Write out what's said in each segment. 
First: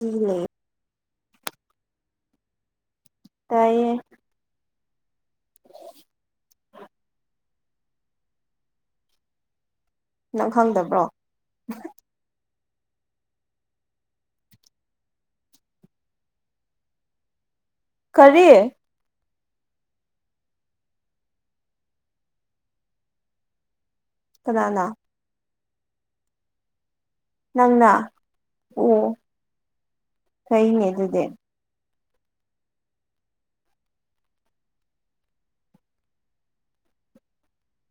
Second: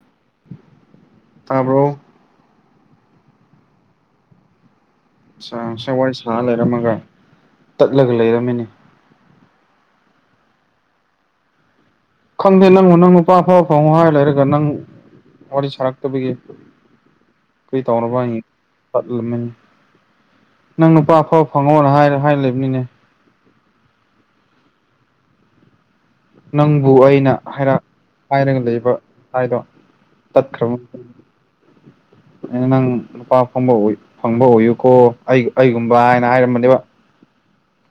ꯎꯝ ꯂꯩ ꯇꯥꯕ꯭ꯔꯣ ꯇꯥꯏꯌꯦ ꯉꯁꯥꯏ [unintelligible] ꯋꯥꯔꯤ ꯁꯥ ꯂꯩꯔꯝꯃꯒ ꯇꯠꯂꯒ ꯂꯩꯔꯝꯃꯦꯅꯦ ꯅꯪ ꯈꯪꯗꯕ꯭ꯔꯣ ꯈꯪꯗꯦ ꯅꯪꯉꯣ ꯅꯪ ꯅꯨꯄꯥ ꯑꯐꯥ ꯐꯥꯎꯉꯣ ꯍꯥꯏ ꯂꯩꯔꯒ ꯅꯪ ꯋꯥꯔꯤ ꯁꯥꯔꯛꯇꯕꯒꯤ ꯀꯔꯤ ꯇꯧꯔꯕ ꯍ ꯀꯔꯤ ꯇꯠꯂꯝꯃꯦ ꯅꯪ ꯅꯨꯄꯥ ꯑꯐꯥꯎ ꯐꯪꯉꯣꯅ ꯍꯥꯏ ꯍꯥꯏꯔ ꯂꯩꯕꯅꯤꯅꯦ ꯀꯅꯥꯅ ꯅꯪꯕꯨ ꯑꯩꯅ ꯍꯥꯏꯔ ꯅꯪꯅ ꯍꯥꯏꯔꯒ ꯂꯩꯕ ꯑꯣ ꯍꯥꯏꯗꯣ ꯇꯠꯈ꯭ꯔꯕ ꯐꯩꯅꯦ ꯑꯗꯨꯗꯤ [unintelligible] ꯅꯪ ꯅꯨꯄꯥ ꯐꯪꯕ ꯐꯪꯕ ꯑꯣꯏꯌꯨꯀꯣ ꯑꯩ ꯑꯩꯒꯨꯝꯕ ꯍꯥꯏꯅ ꯍꯥꯏꯔꯝꯕꯅꯦꯕ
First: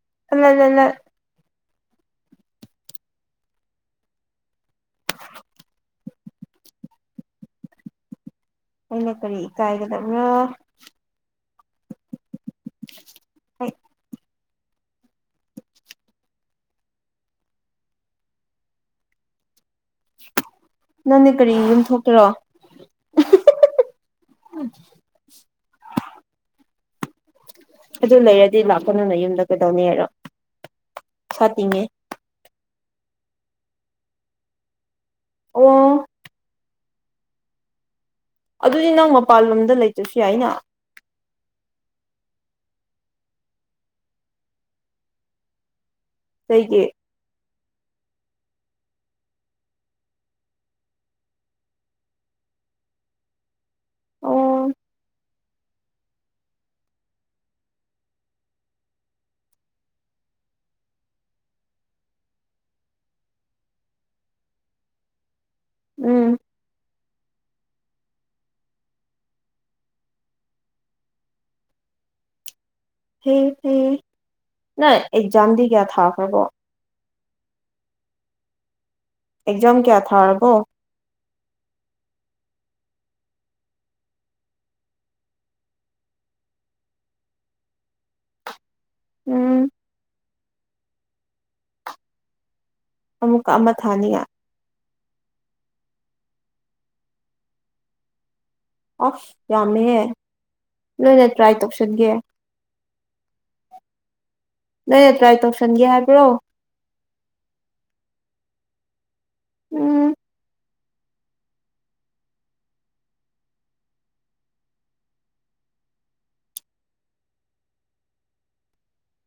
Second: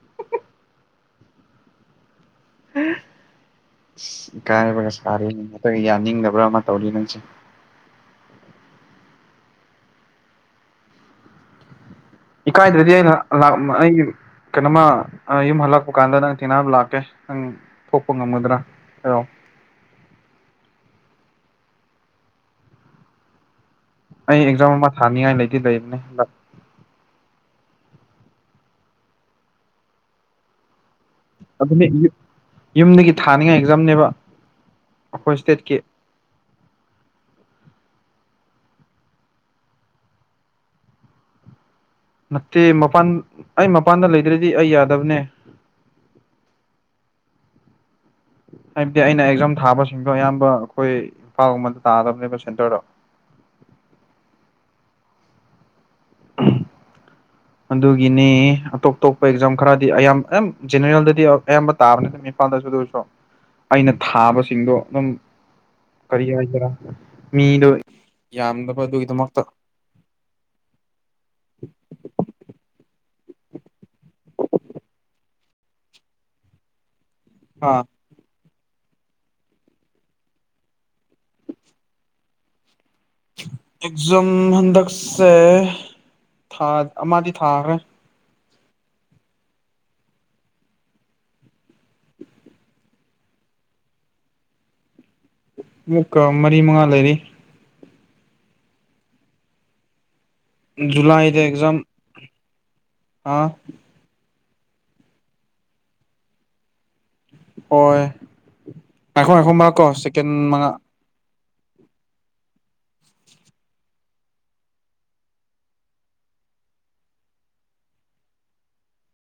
[unintelligible] ꯍ [unintelligible] ꯁꯤ ꯏꯀꯥꯏꯕꯒ ꯁꯥꯔꯤꯅꯤ ꯌꯥꯅꯤꯡꯗꯕ꯭ꯔꯥ ꯑꯃ ꯇꯧꯔꯤ ꯅꯪꯁꯦ ꯑꯩꯅ ꯀꯔꯤ ꯏꯀꯥꯏꯒꯗꯕ꯭ꯔꯣ ꯏꯀꯥꯏꯗ꯭ꯔꯗꯤ ꯑꯩꯅ [unintelligible] ꯑꯩ ꯀꯩꯅꯣꯃ ꯑ ꯌꯨꯝ ꯍꯜꯂꯛꯄ ꯀꯥꯟꯗ ꯅꯪ ꯊꯦꯡꯅꯕ ꯂꯥꯛꯀꯦ ꯅꯪ ꯊꯣꯛꯄ ꯉꯝꯒꯗ꯭ꯔꯥ ꯍꯥꯢꯔꯣ ꯅꯪꯗꯤ ꯀꯔꯤ ꯌꯨꯝ ꯊꯣꯀꯦꯔꯣ [unintelligible] ꯑꯩ ꯑꯦꯛꯖꯥꯝ ꯑꯃ ꯊꯥꯅꯤꯡꯉꯥꯏ ꯂꯩꯗꯤ ꯂꯩꯕꯅꯦ [unintelligible] ꯑꯗꯨ ꯂꯩꯔꯗꯤ ꯂꯥꯛꯄꯅꯨꯅꯦ ꯌꯨꯝꯗ ꯀꯩꯗꯧꯅꯤ ꯉꯥꯏꯔꯣ ꯑꯗꯨꯅꯤ ꯌꯨ ꯌꯨꯝꯗꯒꯤ ꯊꯥꯅꯤꯡꯉꯥꯏ ꯑꯦꯛꯖꯥꯝꯅꯦꯕ ꯑꯩꯈꯣꯏ ꯑꯣ ꯁ꯭ꯇꯦꯠꯀꯤ ꯑꯗꯨꯗꯤ ꯅꯪ ꯃꯄꯥꯜ ꯂꯣꯝꯗ ꯂꯩꯇ꯭ꯔꯁꯨ ꯌꯥꯏꯅ ꯅꯠꯇꯦ ꯃꯄꯥꯟ ꯑꯩ ꯃꯄꯥꯟꯗ ꯂꯩꯗ꯭ꯔꯗꯤ ꯑꯩ ꯌꯥꯗꯕꯅꯦ ꯀꯩꯒꯤ ꯍꯥꯏꯕꯗꯤ ꯑꯩꯅ ꯑꯦꯛꯖꯥꯝ ꯊꯥꯕꯁꯤꯡꯗꯣ ꯑꯌꯥꯝꯕ ꯑꯩꯈꯣꯏ ꯏꯝꯐꯥꯜꯒꯨꯝꯕꯗ ꯇꯥꯗꯕꯅꯦꯕ ꯁꯦꯟꯇꯔꯗꯣ ꯎꯝ ꯑꯍꯝ ꯑꯗꯨꯒꯤꯅꯦ ꯑꯇꯣꯞ ꯑꯇꯣꯞꯄ ꯑꯦꯛꯖꯥꯝ ꯈꯔꯗꯤ ꯑꯌꯥꯝ ꯑꯌꯥꯝ ꯖꯦꯅꯔꯦꯜꯗꯗꯤ ꯑꯌꯥꯝꯕ ꯇꯥꯕꯅꯦ [unintelligible] ꯀꯥꯟꯗꯁꯨ ꯑꯗꯨꯁꯨ ꯑꯩꯅ ꯊꯥꯕꯁꯤꯡꯗꯣ ꯑꯗꯨꯝ ꯀꯔꯤ ꯎꯝ ꯍꯥꯏꯒꯦꯔꯥ ꯃꯤꯗꯣ ꯌꯥꯝꯗꯕ ꯑꯗꯨꯒꯤꯗꯃꯛꯇ ꯍꯦ ꯍꯦ ꯅꯪ ꯑꯦꯛꯖꯥꯝꯗꯤ ꯀꯌꯥ ꯊꯥꯈ꯭ꯔꯕꯣ ꯍꯥ ꯑꯦꯛꯖꯥꯝ ꯀꯌꯥ ꯊꯥꯔꯕꯣ ꯑꯦꯛꯖꯝ ꯍꯟꯗꯛꯁꯦ ꯊꯥ ꯑꯃꯥꯗꯤ ꯊꯥꯈ꯭ꯔꯦ ꯎꯝ ꯑꯃꯨꯛꯀ ꯑꯃ ꯊꯥꯅꯤꯉꯥꯢ ꯃꯨꯛꯀꯥ ꯃꯔꯤ ꯃꯉꯥ ꯂꯩꯔꯤ ꯑꯐ ꯌꯥꯝꯃꯦꯍꯦ ꯂꯣꯏꯅ ꯇ꯭ꯔꯥꯏ ꯇꯧꯁꯟꯒꯦ ꯑꯥ ꯂꯣꯢꯅ ꯇ꯭ꯔꯥꯢ ꯇꯧꯁꯟꯒꯦ ꯍꯥꯏꯕ꯭ꯔꯣ ꯍꯣꯏ ꯉꯥꯢꯈꯣ ꯉꯥꯢꯈꯣ ꯉꯥꯛꯀꯣ ꯎꯝ ꯁꯦꯀꯦꯟ ꯃꯉꯥ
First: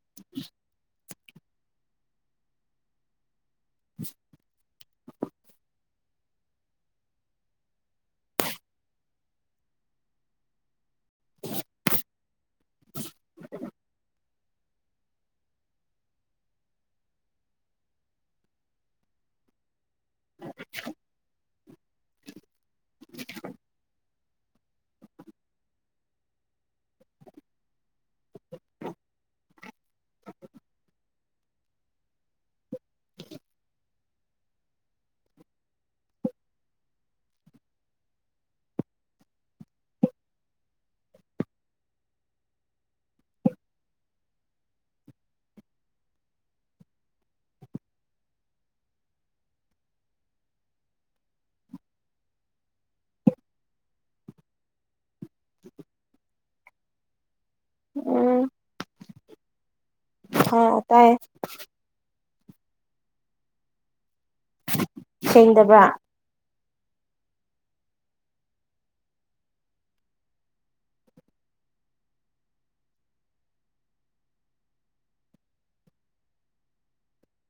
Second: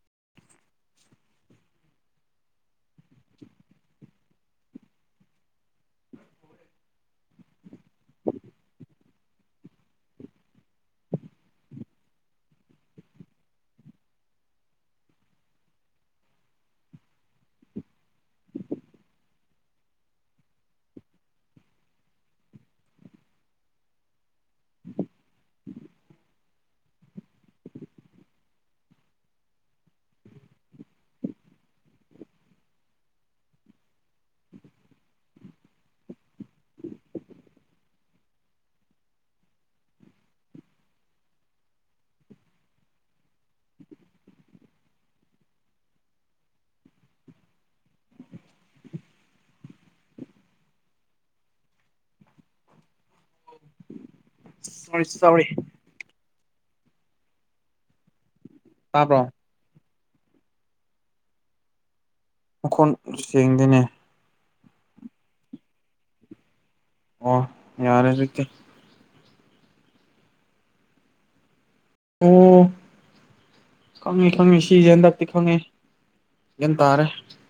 [inaudible] [inaudible] [inaudible] [inaudible] [inaudible] ꯁꯣꯔꯤ ꯁꯣꯔꯤ ꯎꯝ ꯇꯥꯕ꯭ꯔꯣ ꯍꯥꯥꯎ ꯇꯥꯢꯌꯦ ꯃꯈꯣꯟ ꯁꯦꯡꯗꯦꯅꯦ ꯁꯦꯡꯗꯕ꯭ꯔꯥ ꯑꯣ ꯌꯥꯔꯦꯗꯨꯗꯤ ꯑꯣ ꯈꯪꯉꯤ ꯈꯪꯉꯤ ꯁꯤꯁꯦ ꯍꯟꯗꯛꯇꯤ ꯈꯪꯉꯤ ꯒ꯭ꯌꯥꯟ ꯇꯥꯔꯦ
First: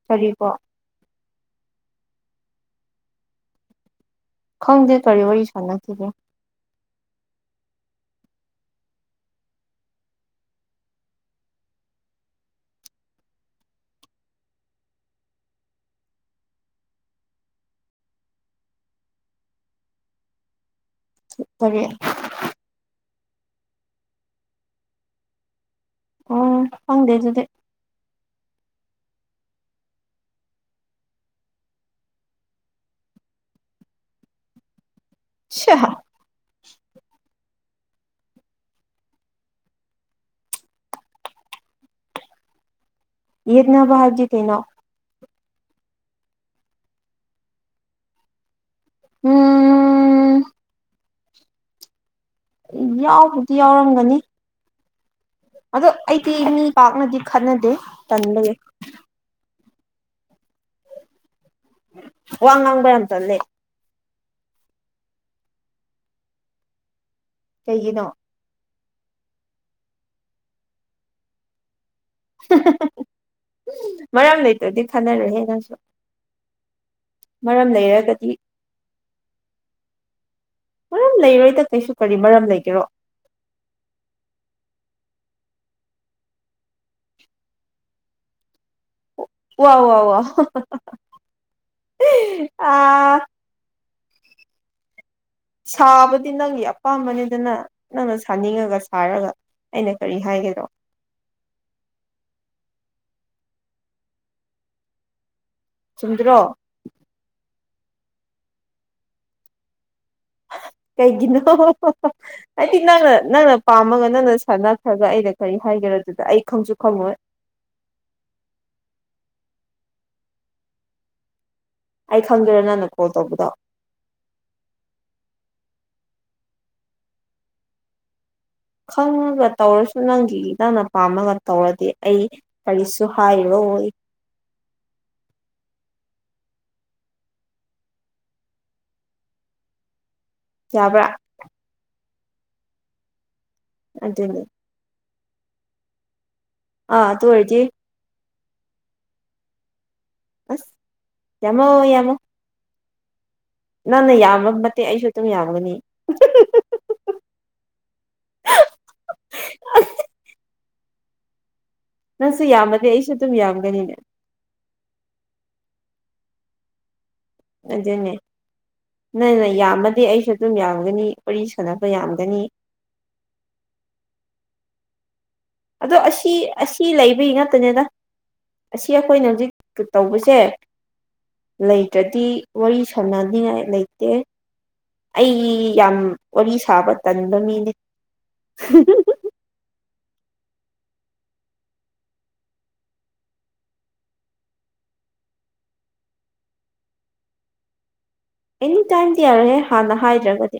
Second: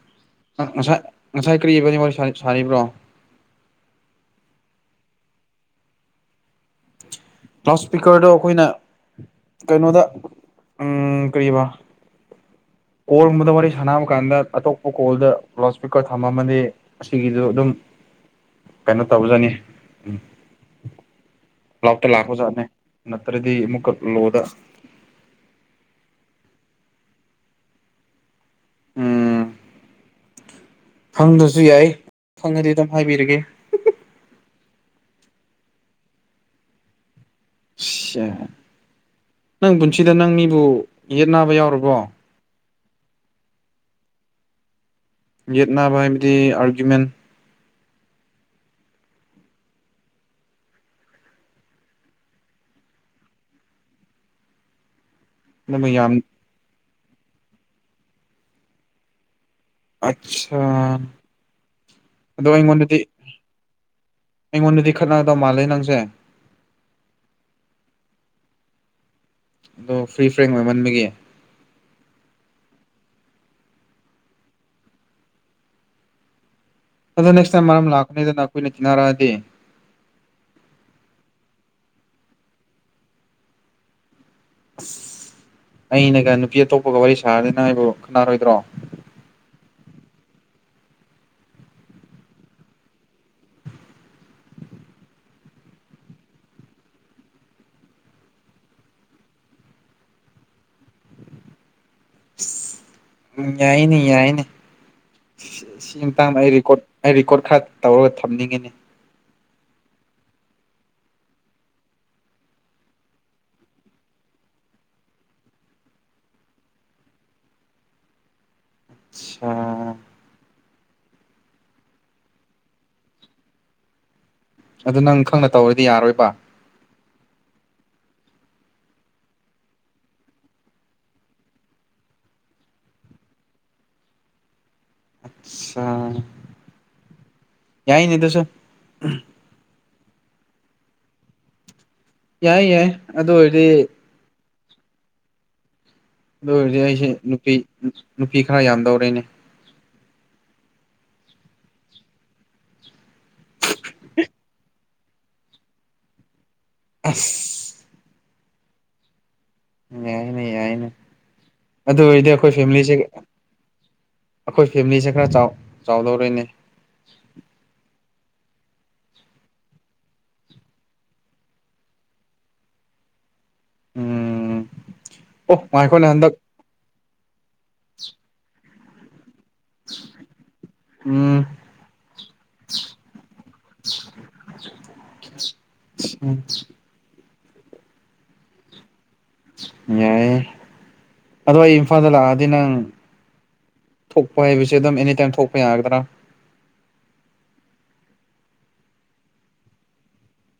ꯀꯔꯤꯀꯣ ꯉ ꯉꯁꯥꯏ ꯉꯁꯥꯏ ꯀ꯭ꯔꯤ ꯌꯦꯕ ꯢꯕꯥꯟꯅꯤ ꯋꯥꯔꯤ ꯁꯥꯢ ꯁꯥꯔꯤꯕ꯭ꯔꯣ ꯈꯪꯗꯦ ꯀꯔꯤ ꯋꯥꯔꯤ ꯁꯥꯟꯅꯈꯤꯕ꯭ꯔꯥ ꯂꯥꯎꯠ ꯁ꯭ꯄꯤꯀꯔꯗꯣ ꯑꯩꯈꯣꯏꯅ ꯀꯩꯅꯣꯗ ꯎꯝ ꯀꯔꯤꯕꯥ ꯀꯣꯜꯒꯨꯝꯕꯗ ꯋꯥꯔꯤ ꯁꯥꯟꯅꯕ ꯀꯥꯟꯗ ꯑꯇꯣꯞꯄ ꯀꯣꯜꯗ ꯂꯥꯎꯠ ꯁ꯭ꯄꯤꯀꯔ ꯊꯝꯃꯝꯃꯗꯤ ꯑꯁꯤꯒꯤꯁꯨ ꯑꯗꯨꯝ ꯀꯩꯅꯣ ꯇꯧꯖꯅꯤ ꯐꯔꯦ ꯖꯥꯠꯅꯦ ꯅꯠꯇ꯭ꯔꯗꯤ ꯑꯃꯨꯛꯀ ꯂꯣꯗ ꯑꯣ ꯈꯪꯗꯦ ꯑꯗꯨꯗꯤ ꯎꯝ ꯈꯪꯗꯁꯨ ꯌꯥꯏ ꯈꯪꯉꯗꯤ ꯑꯗꯨꯝ ꯍꯥꯏꯕꯤꯔꯒꯦ ꯍꯝ ꯍꯝ ꯁꯤꯌꯥ ꯁꯌꯦ ꯅꯪ ꯄꯨꯟꯁꯤꯗ ꯅꯪ ꯃꯤꯕꯨ ꯌꯦꯠ ꯅꯥꯕ ꯌꯥꯎꯔꯕꯣ ꯌꯦꯠꯅꯕ ꯍꯥꯢꯕꯗꯤ ꯀꯩꯅꯣ ꯌꯦꯠꯅꯥꯕ ꯍꯥꯏꯕꯗꯤ ꯑꯥꯔꯒ꯭ꯌꯨꯃꯦꯟ ꯎꯝ ꯌꯥꯎꯕꯨꯗꯤ ꯌꯥꯎꯔꯝꯒꯅꯤ ꯑꯗꯨꯝꯕ ꯑꯗꯣ ꯌꯥꯝ ꯑꯩꯗꯤ ꯃꯤ ꯄꯥꯛꯅꯗꯤ ꯈꯠꯅꯗꯦ ꯇꯟꯕꯩ ꯑꯆꯥꯥ ꯋꯥ ꯉꯥꯡꯕ ꯌꯥꯝ ꯇꯜꯂꯦ ꯑꯩꯉꯣꯟꯗꯗꯤ ꯈꯠꯅꯒꯗꯧ ꯃꯥꯜꯂꯦ ꯅꯪꯁꯦ ꯀꯩꯒꯤꯅꯣ ꯑꯗꯣ ꯐ꯭ꯔꯤ ꯐ꯭ꯔꯦꯡ ꯑꯣꯏꯃꯟꯕꯒꯤ ꯃꯔꯝ ꯂꯩꯇꯗꯤ ꯈꯟꯅꯔꯣꯏꯍꯦ ꯅꯪꯁꯨ ꯃꯔꯝ ꯂꯩꯔꯒꯗꯤ [unintelligible] ꯃꯔꯝ ꯂꯩꯔꯣꯏꯗ ꯀꯩꯁꯨ ꯀꯔꯤ ꯃꯔꯝ ꯂꯩꯒꯦꯔꯣ ꯑꯁ ꯑꯩꯅꯒ ꯅꯨꯄꯤ ꯑꯇꯣꯞꯄꯒ ꯋꯥꯔꯤ ꯁꯥꯔꯗꯤ ꯅꯪꯕꯨ ꯈꯠꯅꯔꯣꯏꯗꯔꯣ ꯋꯥꯎ ꯋꯥ ꯋꯥ ꯑꯥ ꯁꯥꯕꯗꯤ ꯅꯪꯒꯤ ꯑꯄꯥꯝꯕꯅꯤꯗꯅ ꯅꯪꯅ ꯁꯥꯅꯤꯡꯉꯒ ꯁꯥꯔꯒ ꯑꯩꯅ ꯀꯔꯤ ꯍꯥꯏꯒꯦꯗꯣ ꯌꯥꯏꯅꯦ ꯌꯥꯏꯅꯦ ꯁꯤ ꯃꯇꯥꯡꯗ ꯆꯨꯝꯗ꯭ꯔꯣ ꯑꯩꯀꯣꯔꯠ ꯑꯩ ꯔꯦꯀꯣꯔꯠ ꯈꯔ ꯇꯧꯔꯒ ꯊꯝꯅꯤꯡꯉꯤ [inaudible] ꯀꯩꯒꯤꯅꯣ ꯍꯥꯏꯗꯤ ꯅꯪꯅ ꯅꯪꯅ ꯄꯥꯝꯃꯒ ꯅꯪꯅ ꯁꯥꯟꯅꯈ꯭ꯔꯒ ꯑꯩꯅ ꯀꯔꯤ ꯍꯥꯏꯒ ꯑꯗꯨꯗ ꯑꯩ ꯈꯪꯁꯨ ꯈꯪꯉꯣꯏ ꯑꯆꯥ ꯑꯩ ꯈꯪꯗꯦꯔꯥ ꯅꯪꯅ ꯀꯣꯜ ꯇꯧꯕꯗꯣ ꯑꯗꯨ ꯅꯪ ꯈꯪꯅ ꯇꯧꯔꯗꯤ ꯌꯥꯔꯣꯏꯕ ꯈꯪꯉꯒ ꯇꯧꯔꯁꯨ ꯅꯪꯒꯤ ꯅꯪꯅ ꯄꯥꯝꯃꯒ ꯇꯧꯔꯗꯤ ꯑꯩ ꯀꯔꯤꯁꯨ ꯍꯥꯏꯔꯣ ꯍꯣꯏ [inaudible] ꯑꯆꯥꯥ ꯌꯥꯏꯅꯤ ꯗꯨꯁꯨ ꯌꯥꯕ꯭ꯔꯥ ꯌꯥꯏ ꯌꯥꯏ ꯑꯗꯣ ꯑꯣꯏ ꯑꯗꯨꯅꯤ ꯑꯗꯨ ꯑꯣꯏꯔꯗꯤ ꯑꯥ ꯑꯩꯁꯦ ꯑꯗꯨ ꯅꯨꯄꯤ ꯑꯣꯏꯔꯗꯤ ꯅꯨꯄꯤ ꯈꯔ ꯌꯥꯝꯗꯧꯔꯦꯅꯦ ꯑꯁ ꯌꯥꯃꯣ ꯌꯥꯃꯣ ꯅꯪꯅ ꯌꯥꯝꯕ ꯃꯇꯤꯛ ꯑꯩꯁꯨ ꯑꯗꯨꯝ ꯌꯥꯝꯒꯅꯤ ꯍꯨꯍꯨꯍꯨꯝ [unintelligible] ꯌꯥꯏꯅꯦ ꯌꯥꯏꯅꯦ ꯑꯗꯨ ꯑꯣꯏꯔꯗꯤ ꯅꯪꯁꯨ ꯑꯩꯈꯣꯏ ꯌꯥꯝꯃꯗꯤ ꯐꯦꯃꯤꯂꯤꯁꯦ ꯑꯩꯁꯨ ꯑꯗꯨꯝ ꯌꯥꯝꯒꯅꯤꯅꯦ ꯑꯩꯈꯣꯏ ꯐꯦꯃꯤꯂꯤꯁꯦ ꯈꯔ ꯆꯥꯎ ꯆꯥꯎꯗꯧꯔꯦꯅꯦ ꯑꯗꯨꯅꯦ ꯅꯪꯅ ꯌꯥꯝꯃꯗꯤ ꯑꯩꯁꯨ ꯑꯗꯨꯝ ꯌꯥꯝꯒꯅꯤ ꯋꯥꯔꯤ ꯁꯥꯟꯅꯕ ꯌꯥꯝꯒꯅꯤ ꯎꯝ ꯑꯣ ꯑꯗꯣ ꯉꯥꯏꯈꯣꯅꯦ ꯑꯁꯤ ꯍꯟꯗꯛ ꯑꯁꯤ ꯂꯩꯕꯒꯤ ꯉꯠꯇꯅꯤꯗ ꯑꯁꯤ ꯑꯩꯈꯣꯏꯅ ꯍꯧꯖꯤꯛ ꯇꯧꯕꯁꯦ ꯎꯝ ꯂꯩꯇ꯭ꯔꯗꯤ ꯋꯥꯔꯤ ꯁꯥꯟꯅꯅꯤꯉꯥꯏ ꯂꯩꯇꯦ ꯑꯩ ꯌꯥꯝ ꯋꯥꯔꯤ ꯁꯥꯕ ꯇꯟꯕ ꯃꯤꯅꯦ ꯌꯥꯏ ꯑꯗꯣ ꯑꯩ ꯏꯝꯐꯥꯜꯗ ꯂꯥꯛꯑꯗꯤ ꯅꯪ ꯊꯣꯛꯄ ꯍꯥꯏꯕꯁꯤ ꯑꯗꯨꯝ ꯑꯦꯅꯤꯇꯥꯏꯝ ꯊꯣꯛꯄ ꯌꯥꯒꯗ꯭ꯔꯥ ꯑꯦꯅꯤꯇꯥꯏꯝꯗꯤ ꯌꯥꯔꯣꯏꯍꯦ ꯍꯥꯟꯅ ꯍꯥꯏꯗ꯭ꯔꯒꯗꯤ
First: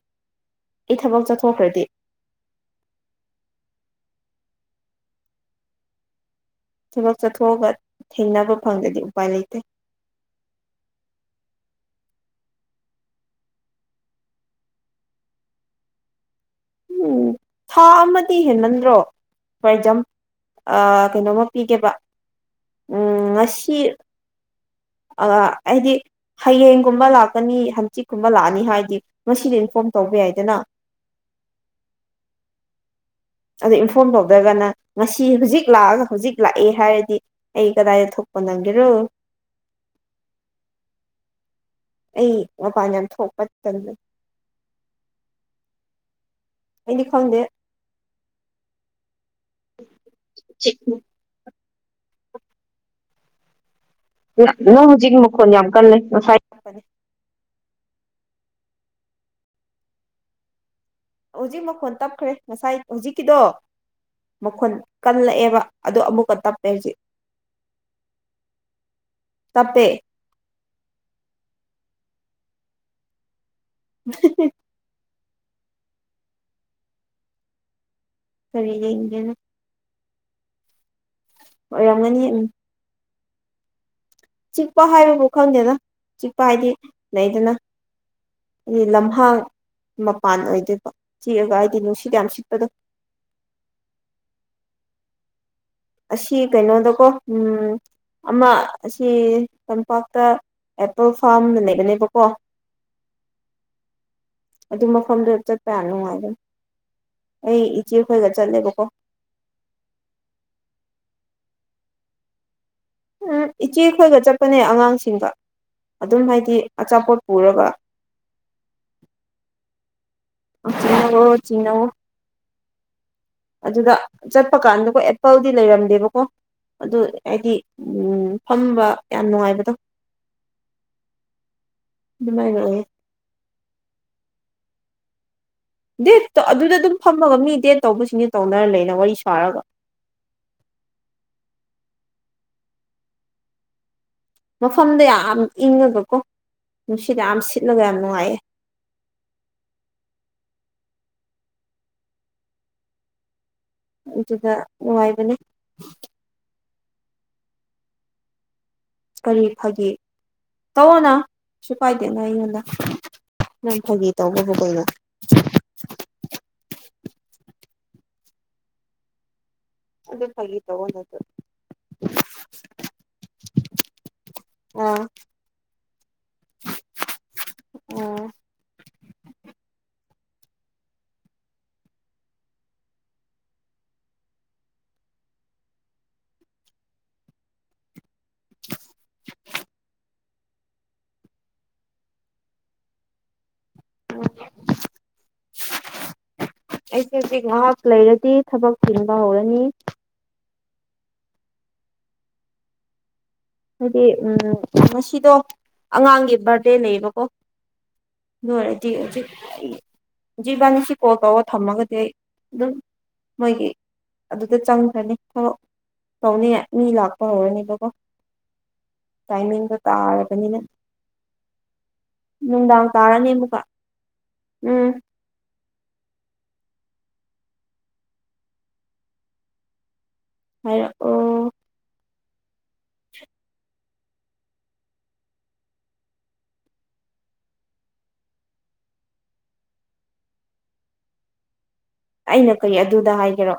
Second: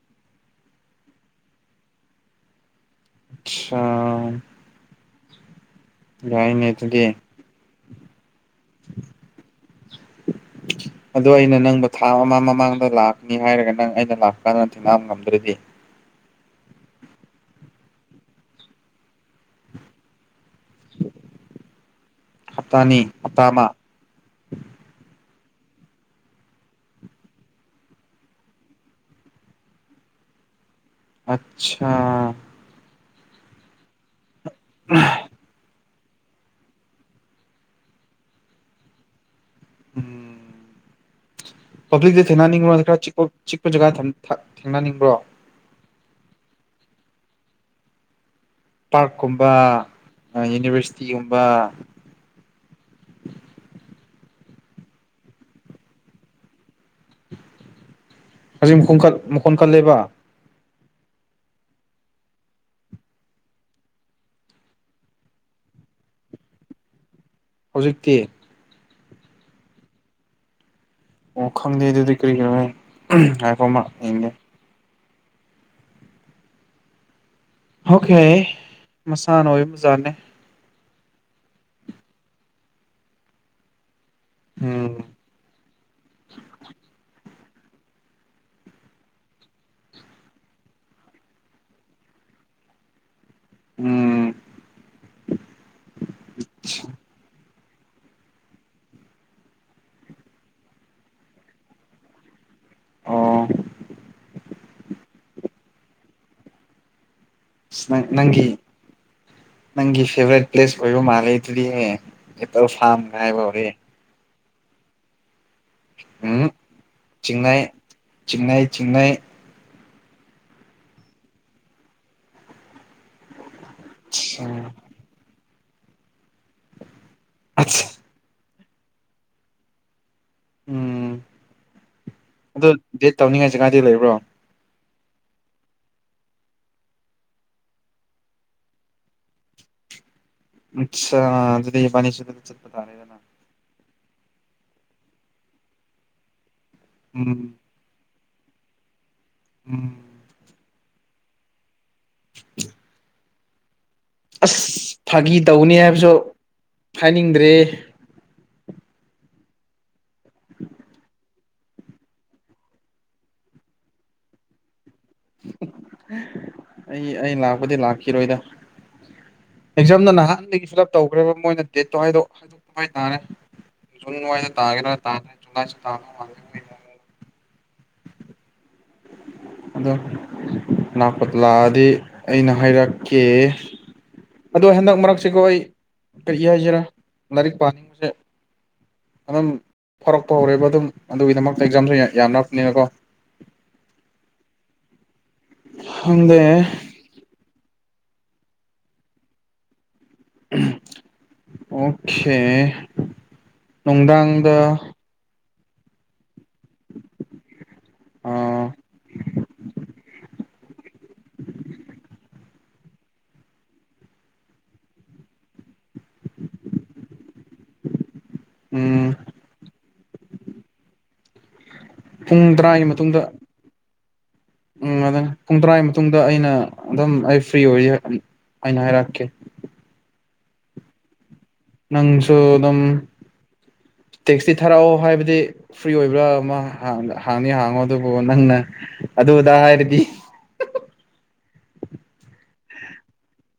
ꯑꯩ ꯊꯕꯛ ꯆꯠꯊꯣꯛꯈ꯭ꯔꯗꯤ ꯑꯆꯥꯥ ꯌꯥꯥꯏꯅꯦ ꯑꯗꯨꯗꯤ ꯊꯕꯛ ꯆꯠꯊꯣꯛꯑꯒ ꯊꯦꯡꯅꯕ ꯐꯪꯗ꯭ꯔꯗꯤ ꯎꯄꯥꯏ ꯂꯩꯇꯦ ꯑꯗꯣ ꯑꯩꯅ ꯅꯪꯕꯨ ꯊꯥ ꯑꯃ ꯃꯃꯥꯡꯗ ꯂꯥꯛꯅꯤ ꯍꯥꯏꯔꯒ ꯅꯪ ꯑꯩꯅ ꯂꯥꯛꯄ ꯀꯥꯟꯗ ꯊꯦꯡꯅ ꯉꯝꯗ꯭ꯔꯗꯤ ꯎꯝ ꯊꯥ ꯑꯃꯗꯤ ꯍꯦꯟꯃꯟꯗ꯭ꯔꯣ ꯋꯥꯏꯖꯝ ꯑ ꯀꯩꯅꯣꯝꯃ ꯄꯤꯒꯦꯕ ꯍꯞꯇꯥꯅꯤ ꯎꯝ ꯍꯞꯇꯥ ꯑꯃ ꯉꯁꯤ ꯑ ꯑꯩꯗꯤ ꯍꯌꯦꯡꯒꯨꯝꯕ ꯂꯥꯛꯀꯅꯤ ꯍꯪꯆꯤꯠꯀꯨꯝꯕ ꯂꯥꯛꯑꯅꯤ ꯍꯥꯏꯗꯤ ꯉꯁꯤꯗꯤ ꯏꯟꯐꯣꯔꯝ ꯇꯧꯕ ꯌꯥꯢ ꯌꯥꯢꯗꯅ ꯑꯠꯆꯥꯥ ꯑꯗꯣ ꯏꯟꯐꯣꯔꯝ ꯇꯧꯗꯔꯒꯅ ꯉꯁꯤ ꯍꯧꯖꯤꯛ ꯂꯥꯛꯑꯒ ꯍꯧꯖꯤꯛ ꯂꯥꯛꯑꯦ ꯍꯥꯏꯔꯗꯤ ꯑꯩ ꯀꯗꯥꯏꯗ ꯊꯣꯛꯄ ꯅꯪꯒꯦꯔꯣ ꯎꯝ ꯄꯥꯕ꯭ꯂꯤꯛꯇ ꯑꯩ ꯊꯦꯡꯅꯅꯤꯡꯕ꯭ꯔꯣ ꯅꯠꯇ꯭ꯔꯥ ꯃꯄꯥꯟ ꯈꯔ ꯌꯥꯝ ꯆꯤꯛꯄ ꯊꯣꯛꯄ ꯆꯤꯛꯄ ꯖꯒꯗꯥ ꯇꯟꯂꯦ ꯊꯥ ꯊꯦꯡ ꯊꯦꯡꯅꯅꯤꯡꯕ꯭ꯔꯣ ꯑꯩꯗꯤ ꯈꯪꯗꯦ ꯄ꯭ꯥꯔꯛꯀꯨꯝꯕ ꯑ ꯌꯨꯅꯤꯚꯔꯁꯤꯇꯤꯒꯨꯝꯕ [inaudible] ꯅꯪ ꯅꯪ ꯍꯧꯖꯤꯛ ꯃꯈꯣꯟꯜ ꯌꯥꯝ ꯀꯜꯂꯦ ꯉꯁꯥꯏ ꯇꯞꯄꯅꯦ ꯍꯧꯖꯤꯛ ꯃꯈꯣꯡ ꯀꯛ ꯃꯈꯣꯟ ꯀꯜꯂꯦꯕ ꯍꯧꯖꯤꯛ ꯃꯈꯣꯟ ꯇꯞꯈ꯭ꯔꯦ ꯉꯁꯥꯏ ꯍꯧꯖꯤꯛꯀꯤꯗꯣ ꯃꯈꯣꯟ ꯀꯜꯂꯛꯑꯦꯕ ꯑꯗꯣ ꯑꯃꯨꯛꯀ ꯇꯞꯄꯦ ꯍꯧꯖꯤꯛ ꯍꯧꯖꯤꯛꯇꯤ ꯇꯞꯄꯦ ꯑꯣ ꯈꯪꯗꯦ ꯑꯗꯨꯗꯤ ꯀꯔꯤꯒꯤꯔ ꯍꯝ ꯉꯥꯢꯈꯣ ꯑꯃꯔꯛ ꯌꯦꯡꯒꯦ ꯑꯣꯀꯦ ꯀꯔꯤ ꯌꯦꯡꯒꯦꯅ ꯃꯁꯥꯅ ꯑꯣꯏꯕ ꯖꯥꯠꯅꯦ ꯑꯣꯏꯔꯝꯒꯅꯤ ꯎꯝ ꯆꯤꯛꯄ ꯎꯝ ꯍꯥꯏꯕꯕꯨ ꯈꯪꯗꯦꯗ ꯆꯤꯛꯄ ꯍꯥꯏꯗꯤ ꯂꯩꯌꯦꯗꯅ [inaudible] ꯏ ꯂꯝꯍꯥꯡ ꯃꯄꯥꯟ ꯑꯣꯏꯗꯣꯏꯕ ꯊꯤꯑꯒ ꯍꯥꯏꯗꯤ ꯅꯨꯡꯁꯤꯠ ꯌꯥꯝ ꯁꯤꯠꯄꯗꯣ ꯎꯝ ꯑꯁꯤ ꯀꯩꯅꯣꯗꯀꯣ ꯎꯝ ꯑꯃ ꯑꯁꯤ ꯇꯝꯄꯥꯛꯇ ꯑꯦꯄꯜ ꯐꯥꯔꯝ ꯑꯃ ꯂꯩꯕꯅꯦꯕꯀꯣ ꯑꯣ ꯑꯗꯨ ꯃꯐꯝꯗꯨꯗ ꯆꯠꯄ ꯌꯥꯝ ꯅꯨꯡꯉꯥꯏꯕꯅꯦ ꯑꯩ ꯑꯁ ꯅꯪ ꯏꯆꯦꯈꯣꯏꯒ ꯅꯪꯒꯤ ꯆꯠꯂꯦꯕꯀꯣ ꯅꯪꯒꯤ ꯐꯦꯚꯔꯥꯢꯠ ꯄ꯭ꯂꯦꯁ ꯑꯣꯢꯕ ꯃꯥꯜꯦ ꯑꯗꯨꯗꯤ ꯑꯦꯄꯜ ꯐꯥ꯭ꯔꯝꯒ ꯍꯥꯢꯕ ꯍꯧꯔꯦ ꯄꯅꯦ ꯑꯉꯥꯡꯁꯤꯡꯒ ꯑꯗꯨꯝ ꯎꯝ ꯍꯥꯏꯗꯤ ꯑꯆꯥꯄꯣꯠ ꯆꯤꯡꯅꯩ ꯄꯨꯔꯒ ꯆꯤꯡꯅꯩ ꯆꯤꯡꯅꯩ ꯑꯣ ꯆꯤꯡꯅꯧꯋꯣ ꯆꯤꯡꯅꯧꯋꯣ ꯑꯗꯨꯗ ꯆꯠꯄ ꯀꯥꯟꯗꯀꯣ ꯑꯦꯄꯜꯗꯤ ꯂꯩꯔꯝꯗꯦꯕꯀꯣ ꯑꯗꯨ ꯍꯥꯏꯗꯤ ꯑꯠꯆꯥ ꯎꯝ ꯐꯝꯕ ꯌꯥꯝ ꯅꯨꯡꯉꯥꯏꯕꯗꯣ ꯎꯝ ꯑꯗꯨꯃꯥꯏꯅ ꯑꯗꯨ ꯑꯣꯏꯌꯦ ꯗꯦꯠ ꯇꯧꯅꯤꯡꯉꯥꯏ ꯖꯒꯥꯗꯤ ꯂꯩꯕ꯭ꯔꯣ ꯗꯦꯠ ꯑꯗꯨꯗ ꯑꯗꯨꯝ ꯐꯝꯃꯒ ꯃꯤ ꯗꯦꯠ ꯇꯧꯕꯁꯤꯡꯗꯤ ꯇꯧꯅꯔ ꯂꯩꯅ ꯋꯥꯔꯤ ꯁꯥꯔꯒ ꯑꯠꯆꯥ ꯑꯗꯨꯗꯤ ꯢꯕꯥꯅꯤꯁꯨ ꯑꯗꯨꯗ ꯆꯠꯄ ꯇꯔꯦꯗꯅ ꯃꯐꯝꯗꯣ ꯌꯥꯝ ꯏꯪꯉꯒꯀꯣ ꯅꯨꯡꯁꯤꯠ ꯌꯥꯝ ꯎꯝ ꯁꯤꯠꯂꯒ ꯌꯥꯝ ꯅꯨꯡꯉꯥꯏꯌꯦ ꯎꯝ [inaudible] ꯑꯗꯨꯗ ꯑꯁ ꯅꯨꯡꯉꯥꯏꯕꯅꯦ ꯐꯥꯒꯤ ꯇꯧꯒꯅꯤ ꯍꯥꯏꯕꯁꯨ ꯍꯥꯏꯅꯤꯡꯗ꯭ꯔꯦ ꯀꯔꯤ ꯐꯥꯒꯤ ꯇꯧꯑꯣꯅ ꯁꯨꯨ ꯀꯥꯏꯗꯦꯅ ꯑꯩꯉꯣꯟꯗ ꯅꯪ ꯐꯒꯤ ꯇꯧꯕꯕꯨ ꯀꯩꯅꯣ ꯑꯩ ꯑꯩ ꯂꯥꯛꯄꯗꯤ ꯂꯥꯛꯈꯤꯔꯣꯏꯗ ꯑꯦꯛꯖꯥꯝꯅ ꯑꯗꯨ ꯐꯥꯒꯤ ꯅꯍꯥꯟꯗꯒꯤ ꯐꯤꯜ ꯑꯞ ꯇꯧꯑꯣꯅ ꯇꯧꯈ꯭ꯔꯕ ꯃꯣꯏꯅ ꯗꯦꯠꯇꯣ ꯍꯥꯢꯗꯣꯛ ꯍꯥꯏꯗꯣꯛꯄ ꯍꯥꯏ ꯇꯥꯔꯦ ꯖꯨꯟ ꯋꯥꯢꯗ ꯇꯥꯒꯦꯔ ꯑꯥ ꯇꯥꯔꯣꯢꯔ ꯖꯨꯜꯂꯥꯢꯁꯨ ꯇꯥꯗꯧ ꯃꯥꯟꯗꯦ ꯃꯣꯢ ꯃꯋꯣꯡꯗꯣ ꯑꯣ [inaudible] ꯑꯗꯣ ꯂꯥꯛꯄꯨ ꯂꯥꯛꯑꯗꯤ ꯑꯩꯅ ꯍꯥꯏꯔꯛꯀꯦ ꯑꯗꯣ ꯍꯟꯗꯛ ꯃꯔꯛꯁꯤꯀꯣ ꯑꯩ ꯀꯔꯤ ꯍꯥꯏꯁꯤꯔꯥ ꯂꯥꯏꯔꯤꯛ ꯄꯥꯅꯤꯡꯕꯁꯦ ꯑꯗꯨꯝ ꯐꯥꯔꯛ ꯇꯧꯔꯦꯕ ꯑꯗꯨꯝ ꯑꯗꯨꯒꯤꯗꯃꯛꯇ ꯑꯦꯛꯖꯥꯝꯁꯨ ꯌꯥꯝꯅꯛꯄꯅꯤꯅꯀꯣ ꯈꯪꯗꯦ ꯑꯩꯗꯗꯤ ꯉꯍꯥꯛ ꯂꯩꯔꯗꯤ ꯊꯕꯛ ꯊꯤꯟꯕ ꯍꯧꯔꯅꯤ ꯑꯣꯀꯦ ꯍꯥꯏꯗꯤ ꯎꯝ ꯅꯨꯡꯗꯥꯡꯗ ꯉꯁꯤꯗꯣ ꯑꯉꯥꯡꯒꯤ ꯕꯥꯔ ꯂꯩꯕꯀꯣ ꯎꯝ ꯂꯣꯏꯔꯗꯤ ꯍꯧꯖꯤꯛ ꯖꯤꯕꯥꯅꯤꯁꯤ ꯀꯣꯜ ꯇꯧꯑꯣ ꯊꯝꯃꯒꯗꯤ ꯑꯩ ꯑꯗꯨꯝ ꯃꯣꯏꯒꯤ ꯑꯗꯨꯗ ꯆꯪꯈ꯭ꯔꯅꯤ ꯊꯕꯛ ꯇꯧꯅꯤꯉꯥꯏ ꯃꯤ ꯂꯥꯛꯄ ꯍꯧꯔꯅꯤꯕꯀꯣ ꯇꯥꯏꯃꯤꯡ ꯗꯣ ꯇꯥꯔꯕꯅꯤꯅ ꯄꯨꯡ ꯇꯔꯥꯒꯤ ꯅꯨꯡꯗꯥꯡ ꯃꯇꯨꯡꯗ ꯇꯥꯔꯅꯤ ꯑꯃꯨꯛꯀ ꯎꯝ ꯑꯗꯨꯅ ꯄꯨꯡ ꯇꯔꯥꯒꯤ ꯃꯇꯨꯡꯗ ꯑꯩꯅ ꯑꯗꯨꯝ ꯑꯩ ꯐ꯭ꯔꯤ ꯑꯣꯏꯌꯦ ꯑꯩꯅ ꯍꯥꯏꯔꯛꯀꯦ ꯍꯥꯔꯛ ꯑꯣ ꯑꯪꯁꯨ ꯗꯨꯝ ꯇꯦꯛꯁꯇꯤ ꯊꯥꯔꯛꯑꯣ ꯍꯥꯏꯕꯗꯤ ꯐ꯭ꯔꯤ ꯑꯣꯏꯕ꯭ꯔꯥ ꯃꯥ ꯍꯥꯡꯅꯤ ꯍꯥꯡꯉꯣ ꯑꯗꯨꯕꯨ ꯅꯪꯅ ꯑꯗꯨ ꯑꯗꯥ ꯍꯥꯏꯔꯗꯤ ꯑꯩꯅ ꯀꯩ ꯑꯗꯨ ꯑꯗ ꯍꯥꯏꯒꯦꯔꯣ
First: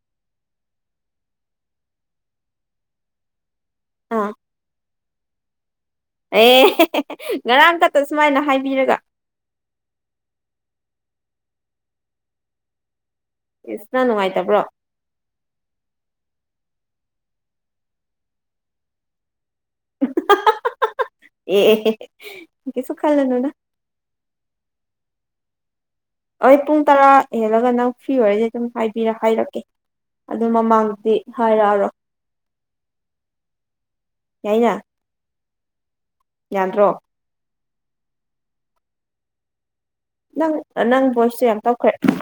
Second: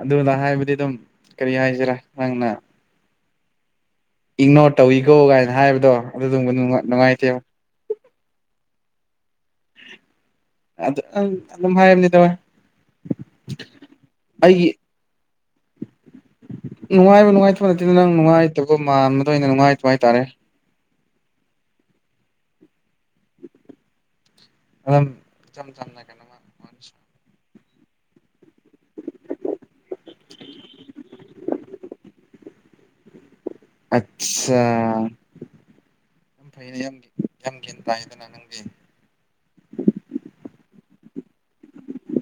ꯑꯗꯨ ꯑꯥꯗ ꯍꯥꯏꯕꯗꯤ ꯗꯨꯝ ꯀꯔꯤ ꯍꯥꯏꯁꯤꯔꯥ ꯅꯪꯅ ꯑꯥ ꯏꯛꯅꯣꯔ ꯇꯧꯏꯀꯣ ꯀꯥꯏꯅ ꯍꯥꯏꯕ ꯑꯦ ꯍꯦꯍꯦ ꯉꯔꯥꯡ ꯈꯛꯇ ꯁꯨꯃꯥꯏꯅ ꯍꯥꯏꯕꯤꯔꯒ ꯑꯗꯨ ꯑꯗꯨꯝ ꯍꯥꯏꯔꯕꯅꯤ ꯇꯧꯋꯦ ꯏꯁ ꯅꯪ ꯅꯨꯡꯉꯥꯏꯇꯕ꯭ꯔꯣ ꯅꯨꯡꯉꯥꯏꯕ ꯅꯨꯡꯉꯥꯏꯇꯕ ꯅꯠꯇꯦ ꯅꯪ ꯅꯨꯡꯉꯥꯏꯇꯕ ꯃꯥꯟꯕꯗꯣ ꯑꯩꯅ ꯅꯨꯡꯉꯥꯏꯇꯕ ꯍꯥꯏꯇꯥꯔꯦ [unintelligible] ꯑꯦ ꯑꯦ ꯀꯩꯁꯨ ꯈꯜꯂꯨꯅꯨꯗ ꯑꯗꯨꯝ ꯏꯆꯝ ꯆꯝꯅ ꯀꯩꯅꯣꯃ ꯍꯣꯏ ꯄꯨꯡ ꯇꯔꯥ ꯍꯦꯜꯂꯒ ꯅꯪ ꯐ꯭꯭ꯔꯤ ꯑꯣꯏꯔꯗꯤ ꯑꯗꯨꯝ ꯍꯥꯏꯕꯤꯔ ꯍꯥꯏꯔꯛꯀꯦ ꯑꯗꯨ ꯃꯃꯥꯡꯗꯗꯤ ꯍꯥꯏꯔꯛꯑꯔꯣꯏ [inaudible] ꯑꯠꯁꯥ ꯌꯥꯏꯅ ꯌꯥꯝꯐꯩꯌꯦꯅ ꯌꯥꯗ꯭ꯔꯣ ꯌꯥꯝ ꯒ꯭ꯌꯥꯟ ꯇꯥꯏꯌꯦꯗꯅ ꯅꯪꯗꯤ ꯅꯪ ꯅꯪ ꯚꯣꯏꯁꯇꯨ ꯌꯥꯝ ꯇꯞꯈ꯭ꯔꯦ